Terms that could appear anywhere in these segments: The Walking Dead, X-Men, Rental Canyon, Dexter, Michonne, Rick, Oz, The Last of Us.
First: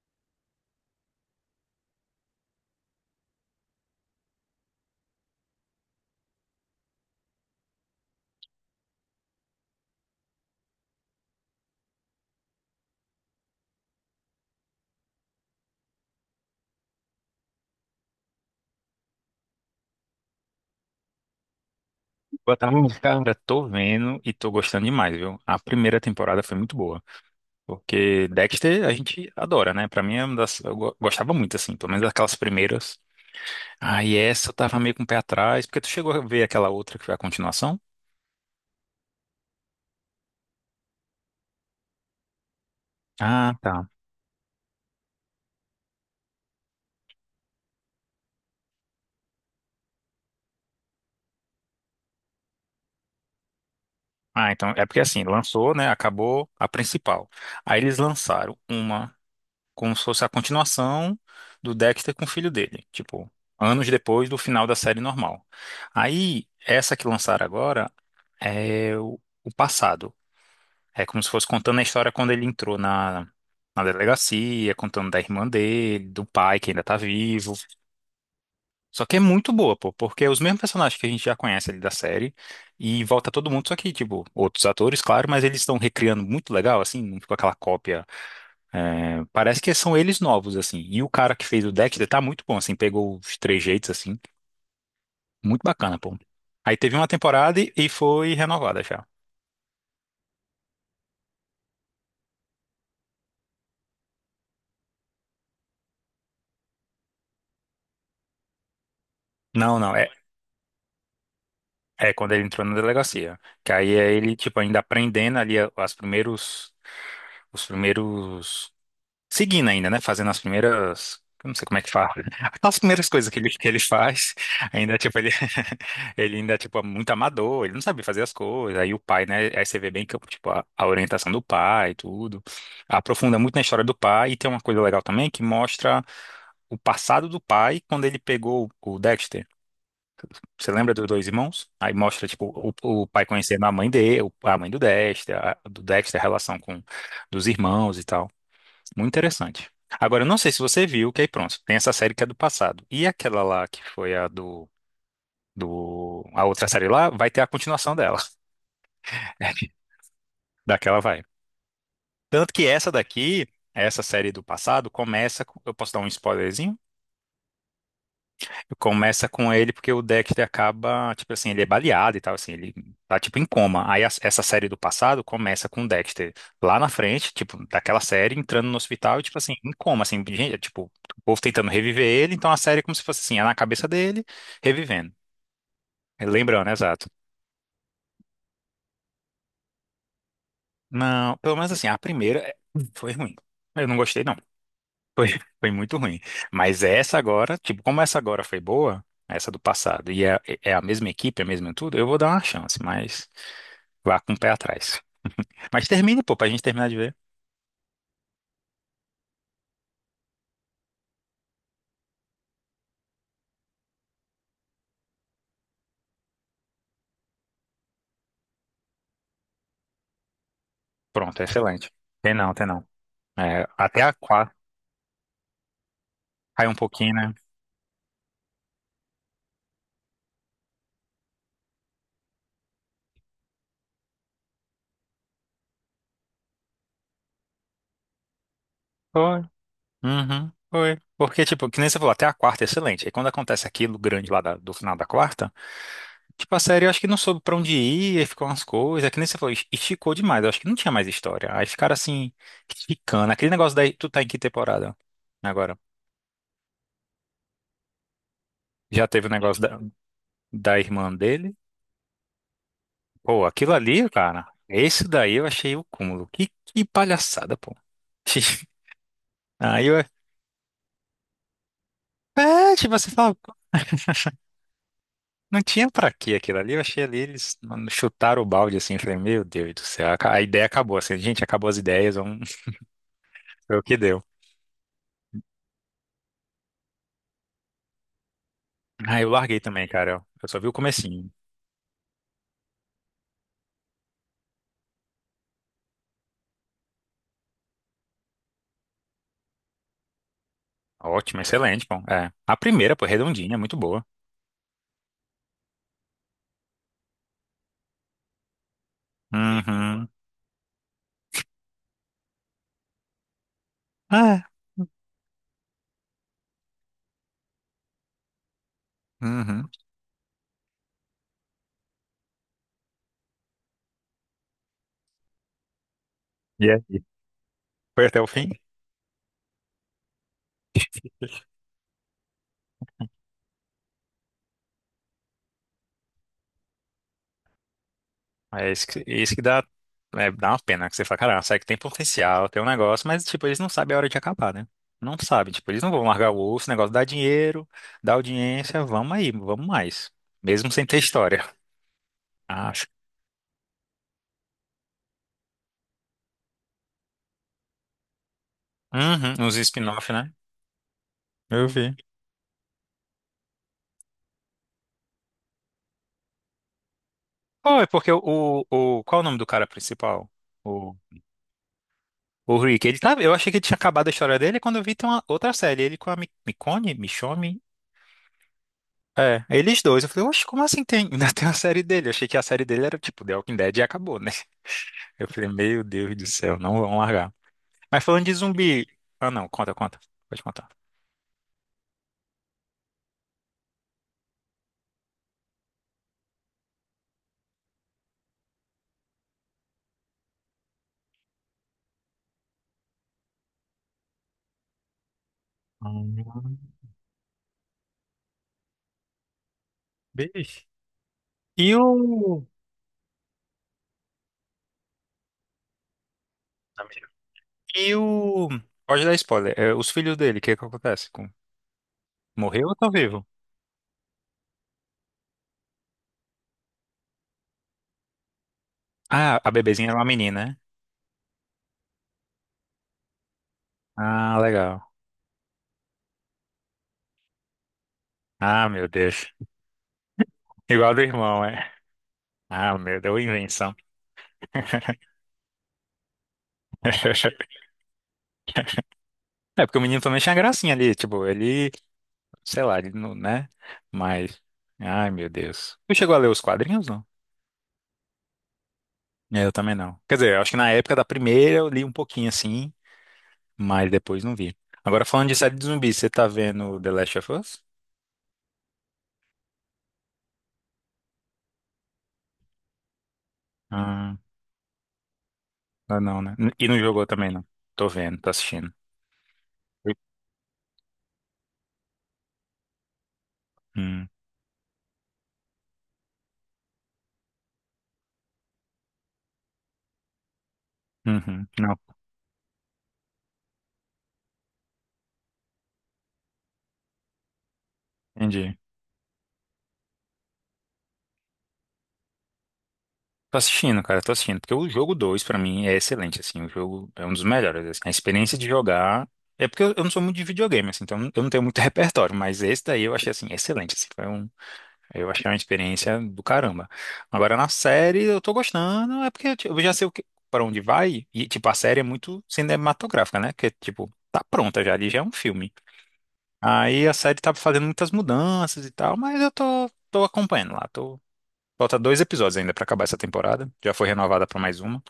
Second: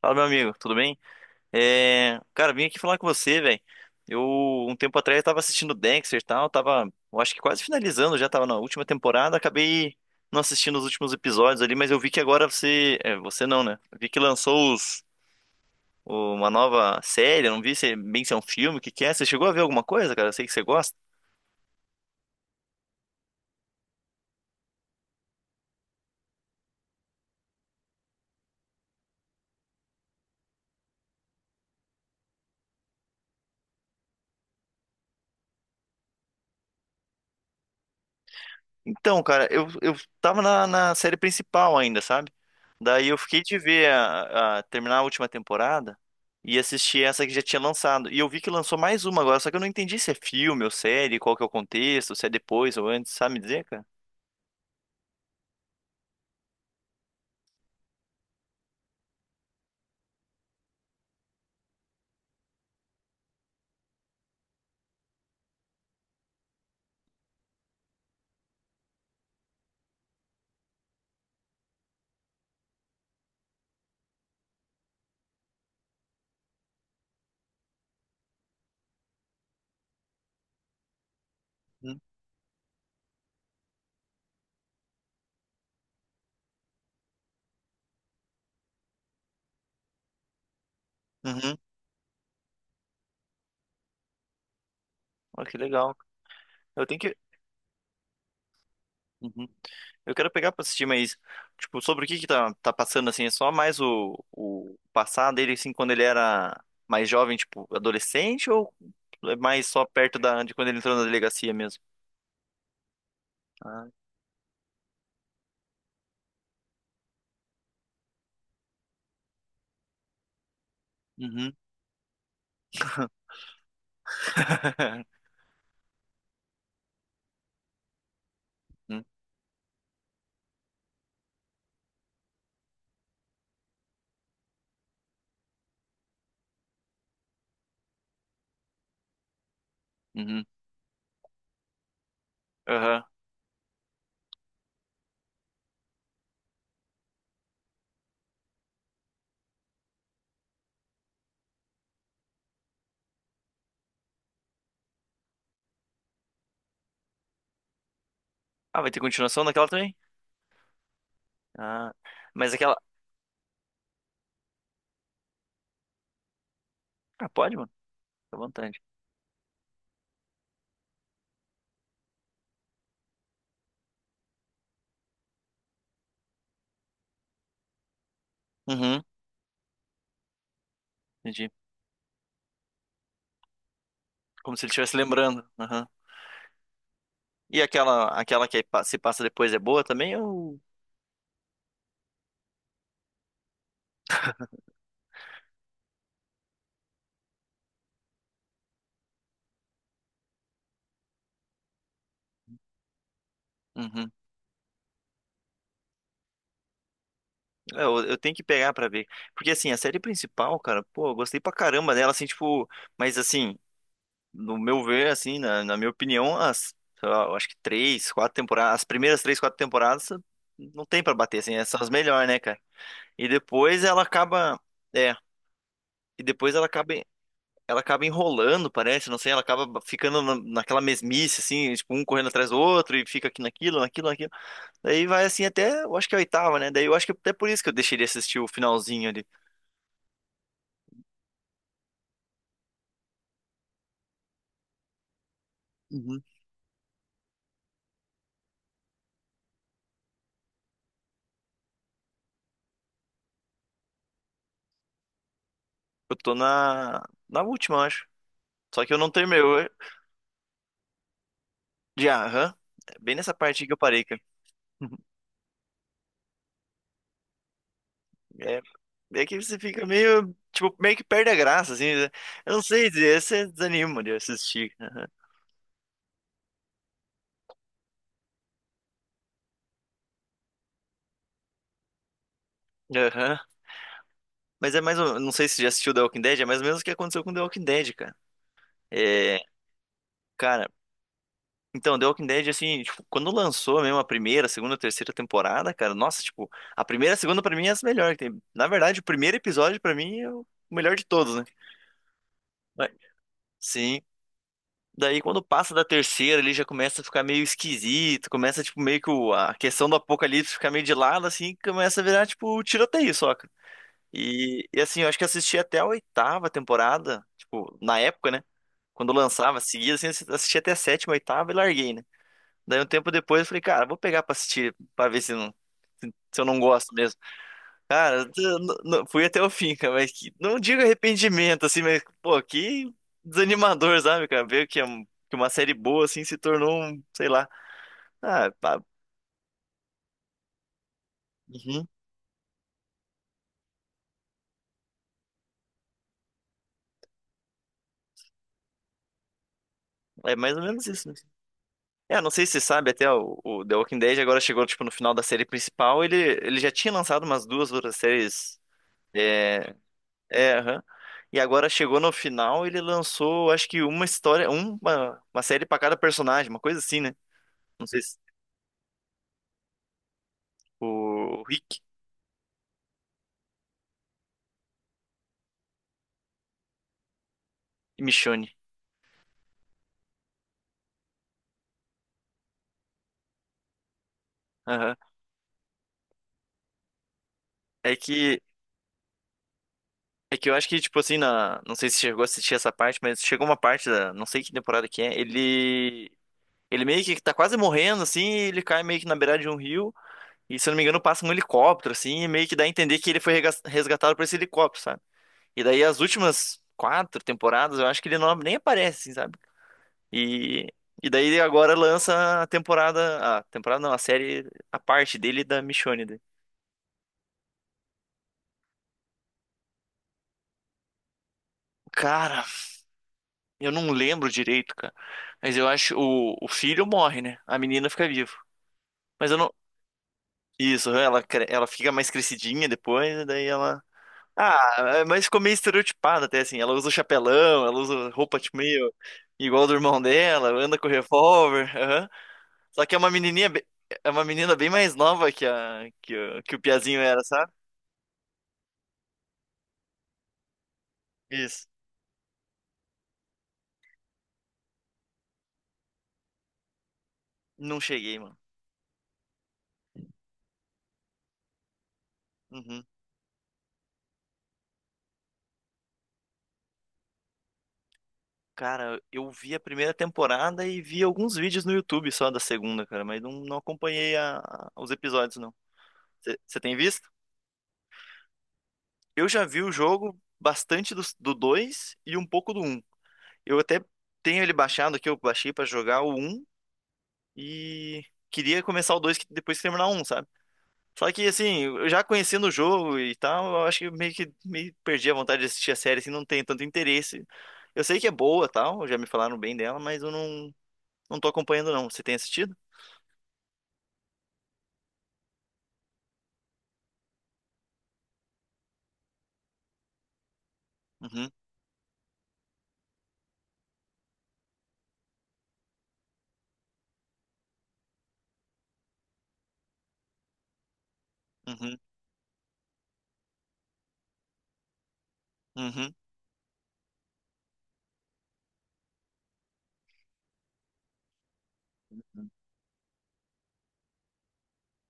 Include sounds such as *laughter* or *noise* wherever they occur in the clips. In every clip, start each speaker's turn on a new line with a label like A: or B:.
A: Fala, meu amigo, tudo bem? É, cara, vim aqui falar com você, velho. Eu, um tempo atrás, eu tava assistindo Dexter e tal, tava, eu acho que quase finalizando, já tava na última temporada, acabei não assistindo os últimos episódios ali, mas eu vi que agora você não, né? Eu vi que lançou uma nova série, eu não vi se é bem se é um filme, o que que é? Você chegou a ver alguma coisa, cara? Eu sei que você gosta.
B: Boa tarde, cara. Tô vendo e tô gostando demais, viu? A primeira temporada foi muito boa, porque Dexter a gente adora, né? Pra mim é uma das... gostava muito, assim, pelo menos daquelas primeiras. Ah, e essa eu tava meio com o pé atrás, porque tu chegou a ver aquela outra que foi a continuação?
A: Então, cara, eu tava na série principal ainda, sabe? Daí eu fiquei de
B: Ah, tá.
A: ver terminar a última temporada e assistir essa que já tinha lançado. E eu vi que lançou mais uma agora, só que eu não entendi se é filme ou série, qual que é o contexto, se é depois ou antes, sabe me dizer, cara?
B: Ah, então é porque assim, lançou, né? Acabou a principal. Aí eles lançaram uma. Como se fosse a continuação do Dexter com o filho dele, tipo, anos depois do final da série normal. Aí, essa que lançaram agora é o passado. É como se fosse contando a história quando ele entrou na, na delegacia, contando da irmã dele, do pai que ainda tá vivo. Só que é muito boa, pô, porque é os mesmos personagens que a gente já conhece ali da
A: Uhum.
B: série e volta todo mundo, só que, tipo, outros atores, claro, mas eles estão recriando muito legal, assim, não ficou aquela cópia, é, parece que são eles novos, assim. E o cara que
A: Uhum.
B: fez o Dexter tá muito bom, assim. Pegou os três jeitos, assim.
A: Olha que
B: Muito
A: legal.
B: bacana, pô. Aí
A: Eu
B: teve
A: tenho
B: uma
A: que.
B: temporada e foi renovada já.
A: Uhum. Eu quero pegar pra assistir, mas, tipo, sobre o que que tá passando, assim, é só mais o passado dele, assim, quando ele era mais jovem, tipo, adolescente, ou é mais
B: Não,
A: só
B: não. É,
A: perto de quando ele entrou na delegacia mesmo?
B: é quando ele entrou na delegacia. Que
A: Ah.
B: aí é ele, tipo, ainda aprendendo ali a- as primeiros, os primeiros, seguindo ainda, né? Fazendo as primeiras. Eu
A: Uhum.
B: não sei como é que fala. *laughs* As primeiras coisas que ele faz, ainda,
A: *laughs*
B: tipo, ele, *laughs* ele ainda, tipo, é muito amador, ele não sabe fazer as coisas. Aí o
A: Uhum.
B: pai, né? Aí você vê bem que, tipo, a orientação do pai e tudo. Aprofunda muito na história do pai. E tem uma coisa legal também que mostra o passado do pai quando ele pegou o Dexter.
A: Uhum.
B: Você lembra dos dois irmãos? Aí mostra, tipo, o,
A: Aham.
B: o pai conhecendo a mãe dele, a mãe do Dexter, do Dexter, a relação com dos irmãos e tal. Muito interessante. Agora, eu não sei se você viu, que aí pronto, tem essa série que é do passado. E aquela lá que foi a A outra série lá vai ter a continuação dela.
A: Ah, vai ter continuação daquela
B: *laughs*
A: também?
B: Daquela vai.
A: Ah,
B: Tanto
A: mas
B: que
A: aquela.
B: essa daqui, essa série do passado, Eu posso dar um spoilerzinho?
A: Ah, pode, mano. Fica à vontade.
B: Começa com ele porque o Dexter acaba, tipo assim, ele é baleado e tal, assim, ele tá tipo em coma. Essa série do passado começa com o Dexter lá na frente, tipo, daquela série, entrando no
A: Uhum,
B: hospital e, tipo assim, em coma, assim, gente, é, tipo, o povo
A: entendi.
B: tentando reviver ele, então a série é como se fosse assim, é na cabeça dele,
A: Como se ele estivesse
B: revivendo.
A: lembrando. Uhum.
B: Lembrando, exato.
A: E aquela que se passa depois é boa também? Ou.
B: Não, pelo menos assim, a primeira é, foi ruim. Eu não gostei, não. Foi, *laughs* foi muito ruim. Mas essa agora, tipo, como essa agora foi boa, essa do passado, e é a mesma equipe, é a mesma tudo, eu vou dar uma chance, mas
A: Uhum.
B: vá com o pé atrás. Mas termina, pô, pra gente terminar de ver.
A: É, eu tenho que pegar pra ver. Porque assim, a série principal, cara, pô, eu gostei pra caramba dela, assim, tipo. Mas assim, no meu ver, assim, na minha opinião, sei lá, eu acho que três, quatro temporadas, as primeiras três, quatro temporadas não tem pra bater,
B: Pronto, é
A: assim, essas são as
B: excelente.
A: melhores,
B: Tem
A: né,
B: não,
A: cara?
B: tem não.
A: E
B: É,
A: depois
B: até
A: ela
B: a quarta,
A: acaba. É. E depois ela
B: cai um
A: acaba.
B: pouquinho, né?
A: Ela acaba enrolando, parece, não sei, ela acaba ficando naquela mesmice, assim, tipo, um correndo atrás do outro e fica aqui naquilo, naquilo, naquilo. Daí vai assim até, eu acho que é a oitava, né? Daí eu acho que é até por isso que eu deixei de assistir o finalzinho ali.
B: Foi. Uhum, foi. Porque, tipo, que nem você falou, até a quarta é excelente. Aí quando acontece aquilo grande lá do final da quarta.
A: Uhum.
B: Tipo, a série eu acho que não soube pra onde ir, aí ficou umas coisas, é que nem você falou, esticou demais, eu acho que não tinha mais história. Aí ficaram assim, esticando. Aquele negócio daí, tu tá em que temporada agora?
A: Eu tô na última, eu acho. Só que eu
B: Já
A: não
B: teve o
A: terminei.
B: negócio
A: Eu-
B: da irmã dele?
A: De Aham. É. Bem nessa
B: Pô,
A: parte aí que
B: aquilo
A: eu parei,
B: ali,
A: cara.
B: cara,
A: *laughs*
B: esse daí eu achei o cúmulo. Que palhaçada, pô.
A: É,
B: *laughs*
A: é que você fica
B: Aí eu,
A: meio, tipo, meio que perde a graça, assim, né? Eu não
B: é,
A: sei
B: tipo, você
A: dizer,
B: fala, *laughs*
A: você
B: pô,
A: desanima de assistir. Aham.
B: não tinha pra quê aquilo ali, eu achei ali, eles mano, chutaram o balde assim, eu falei, meu Deus do céu, a ideia acabou, assim, gente, acabou as ideias, vamos
A: Aham.
B: *laughs* ver o que deu.
A: Mas é mais ou. Não sei se já assistiu The Walking Dead, é mais ou menos o que aconteceu com The Walking Dead, cara.
B: Ah, eu
A: É,
B: larguei também, cara. Eu só vi
A: cara,
B: o comecinho.
A: então, The Walking Dead, assim, tipo, quando lançou mesmo a primeira, segunda, terceira temporada, cara, nossa, tipo, a primeira e a segunda pra mim é as melhores que tem. Na verdade, o primeiro episódio pra mim é o melhor de todos,
B: Ótimo,
A: né?
B: excelente, bom. É. A
A: Mas-
B: primeira, pô, redondinha, é muito
A: Sim.
B: boa.
A: Daí quando passa da terceira, ele já começa a ficar meio esquisito, começa, tipo, meio que a questão do
B: Uhum.
A: apocalipse ficar meio de lado, assim, começa a virar, tipo, tiroteio só, cara.
B: Ah,
A: E assim, eu acho que assisti até a oitava temporada, tipo, na época, né? Quando lançava,
B: uhum.
A: seguia, assim, assisti até a sétima, oitava e larguei, né? Daí um tempo depois eu falei, cara, vou pegar pra assistir, pra ver se, não, se eu não
B: E
A: gosto
B: aí?
A: mesmo.
B: Foi até o
A: Cara,
B: fim?
A: eu fui até o fim, cara, mas que, não digo arrependimento, assim, mas, pô, que desanimador, sabe, cara? Ver que, é um- que uma série boa, assim, se tornou um, sei lá. Ah,
B: É
A: pá,
B: isso que dá, é, dá uma pena, que você fala, cara, sabe que tem
A: uhum,
B: potencial, tem um negócio, mas, tipo, eles não sabem a hora de acabar, né? Não sabem, tipo, eles não vão largar o osso, o negócio dá dinheiro, dá audiência, vamos aí, vamos mais.
A: é mais ou
B: Mesmo sem
A: menos
B: ter
A: isso, né?
B: história,
A: É, não sei se você
B: acho.
A: sabe, até o The Walking Dead agora chegou, tipo, no final da série principal, ele já tinha lançado umas duas outras séries,
B: Uhum, uns
A: é,
B: spin-off, né?
A: é, aham. E
B: Eu
A: agora
B: vi.
A: chegou no final, ele lançou, acho que uma história, uma série pra cada personagem, uma coisa assim, né?
B: Oh,
A: Não
B: é
A: sei
B: porque
A: se
B: o... Qual é o nome do cara principal?
A: o Rick
B: O Rick, ele tá, eu achei que ele tinha acabado a história dele quando eu vi tem uma outra série, ele com a Michonne,
A: e Michonne.
B: é, eles dois. Eu falei, oxe, como assim tem, *laughs* ainda tem uma série dele? Eu achei que a série dele era tipo The Walking Dead e acabou, né?
A: Aham.
B: *laughs* Eu falei, meu Deus do céu, não vão largar.
A: É
B: Mas falando de
A: que
B: zumbi, ah não, conta, conta,
A: é
B: pode
A: que eu acho
B: contar.
A: que tipo assim, não sei se chegou a assistir essa parte, mas chegou uma parte da, não sei que temporada que é, ele meio que tá quase morrendo assim, e ele cai meio que na beirada de um rio, e se eu não me engano passa um helicóptero assim, e meio que dá a entender que ele foi resgatado por esse helicóptero, sabe? E daí as
B: Hum,
A: últimas quatro temporadas, eu acho que ele não nem aparece, assim, sabe?
B: Beleza.
A: E, e daí agora
B: E
A: lança
B: o.
A: a temporada. A temporada não, a série, a parte dele da Michonne, daí.
B: Amigo. E o. Pode dar spoiler. É, os filhos dele, o que que acontece? Com...
A: Cara,
B: Morreu ou estão vivo?
A: eu não lembro direito, cara. Mas eu acho o filho morre, né? A menina fica viva. Mas eu
B: Ah, a
A: não.
B: bebezinha é uma menina, né?
A: Isso, ela fica mais crescidinha depois, e daí ela.
B: Ah,
A: Ah,
B: legal.
A: é, mas ficou meio estereotipada até assim. Ela usa o chapelão, ela usa roupa tipo
B: Ah, meu
A: meio
B: Deus.
A: igual do irmão dela, anda com
B: Igual do irmão, é.
A: revólver. Aham.
B: Ah,
A: Só que é
B: meu
A: uma
B: Deus,
A: menininha,
B: invenção.
A: é uma menina bem mais nova que a que, que o Piazinho era,
B: *laughs*
A: sabe?
B: É porque o menino também tinha gracinha ali, tipo,
A: Isso.
B: ele, sei lá, ele não, né? Mas, ai, meu Deus. Tu chegou a ler os quadrinhos, não?
A: Não cheguei, mano.
B: Eu também não. Quer dizer, eu acho que na época da primeira eu li um pouquinho assim,
A: Uhum.
B: mas depois não vi. Agora falando de série de zumbis, você tá vendo The Last of Us?
A: Cara, eu vi a primeira temporada e vi alguns vídeos no YouTube só da segunda, cara, mas não, não acompanhei
B: Ah,
A: os episódios, não.
B: ah, não, né?
A: Você
B: E
A: tem
B: não jogou
A: visto?
B: também, não. Tô vendo, tô assistindo.
A: Eu já vi o
B: Oi?
A: jogo bastante do 2 e um pouco do um. Eu até
B: Hum,
A: tenho ele baixado aqui, eu baixei pra jogar o um e queria começar o 2 depois que terminar o 1, sabe? Só que,
B: uhum,
A: assim,
B: não,
A: eu já conhecendo o jogo e tal, eu acho que meio perdi a vontade de assistir a série, assim, não tenho tanto interesse. Eu sei que é boa,
B: entendi.
A: tal, já me falaram bem dela, mas eu não. Não tô acompanhando, não. Você tem assistido?
B: Tô assistindo, cara, tô assistindo. Porque o jogo 2 pra mim, é excelente, assim. O jogo é um dos melhores, assim. A experiência de jogar... É porque eu não sou muito de videogame, assim. Então eu não
A: Uhum,
B: tenho muito *laughs* repertório. Mas esse daí eu achei, assim, excelente, assim. Foi um, eu achei uma experiência do caramba. Agora na série eu tô gostando, é porque tipo, eu já sei o que, para onde vai e tipo a
A: uhum,
B: série é muito cinematográfica, né? Que tipo tá pronta já, ali já é um filme.
A: uhum.
B: Aí a série tá fazendo muitas mudanças e tal, mas eu tô acompanhando lá. Tô, falta dois episódios ainda pra acabar essa temporada. Já foi renovada pra mais uma.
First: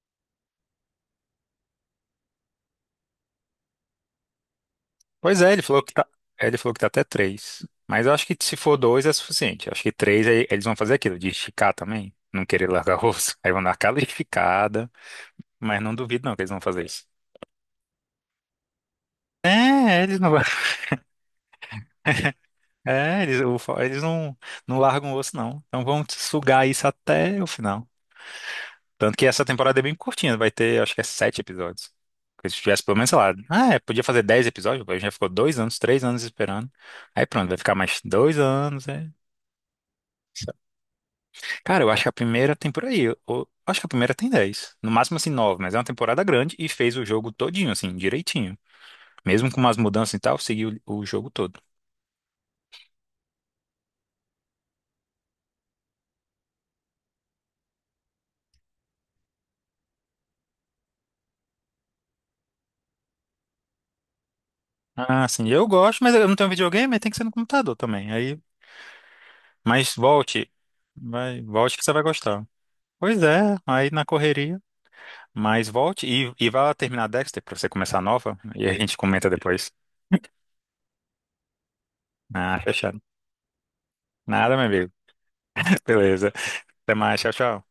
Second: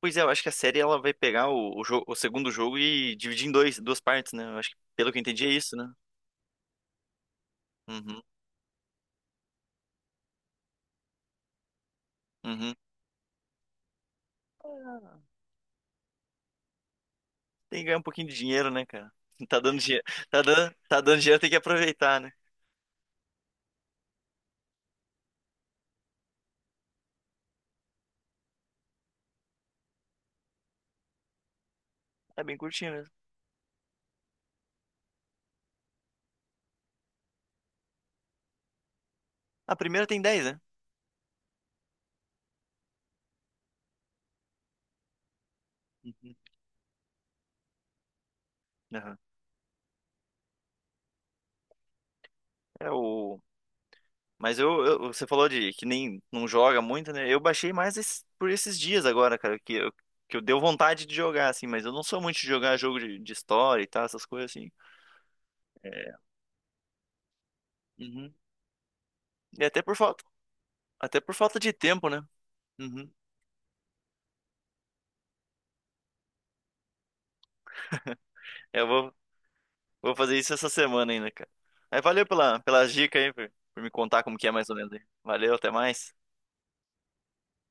A: Pois é, eu acho que a série ela vai pegar o segundo jogo e dividir em dois, duas partes, né? Eu acho que, pelo que eu
B: Pois
A: entendi, é
B: é, ele
A: isso,
B: falou
A: né?
B: que tá, é, ele falou que tá até três. Mas eu
A: Uhum,
B: acho que se for dois é suficiente. Acho que três aí eles vão fazer aquilo de esticar também, não querer
A: uhum.
B: largar o osso. *laughs* Aí vão dar aquela esticada.
A: Ah,
B: Mas não duvido não que eles vão fazer isso.
A: tem que ganhar um pouquinho de dinheiro, né, cara? *laughs* Tá dando
B: É,
A: dinheiro.
B: eles não, *laughs*
A: Tá dando dinheiro, tem que aproveitar, né?
B: é, eles, eles não, não largam o osso, não. Então vão sugar isso até o final. Tanto que essa temporada é bem curtinha, vai ter, acho que é sete episódios.
A: É
B: Porque se
A: bem
B: tivesse
A: curtinho
B: pelo menos,
A: mesmo.
B: sei lá, ah, é, podia fazer 10 episódios, a gente já ficou 2 anos, 3 anos esperando. Aí pronto, vai ficar mais 2 anos. É.
A: A primeira tem 10, né?
B: Cara, eu acho que a primeira tem por aí. Eu acho que a primeira tem 10, no máximo, assim, 9, mas é uma temporada
A: Uhum.
B: grande e fez o jogo todinho, assim, direitinho.
A: Aham.
B: Mesmo com umas mudanças e tal, seguiu o jogo todo.
A: É o. Mas eu, você falou de que nem não joga muito, né? Eu baixei mais por esses dias agora, cara, que eu deu vontade de jogar, assim, mas eu não sou muito de jogar jogo de história e tal, essas coisas assim.
B: Ah, sim, eu gosto, mas eu não tenho videogame, aí tem que ser no computador também.
A: Uhum.
B: Aí,
A: E
B: mas volte,
A: até por
B: vai,
A: falta de
B: volte que você vai
A: tempo, né?
B: gostar.
A: Uhum.
B: Pois é, aí na correria. Mas volte e vá terminar Dexter pra você começar a nova e a
A: É, Eu
B: gente
A: vou,
B: comenta depois.
A: vou fazer
B: *laughs*
A: isso essa semana ainda, cara. Mas valeu
B: Ah,
A: pelas
B: fechado.
A: dicas aí, por me contar como que é
B: Nada, meu
A: mais ou
B: amigo.
A: menos aí. Valeu, até
B: *laughs*
A: mais.
B: Beleza. Até mais, tchau, tchau.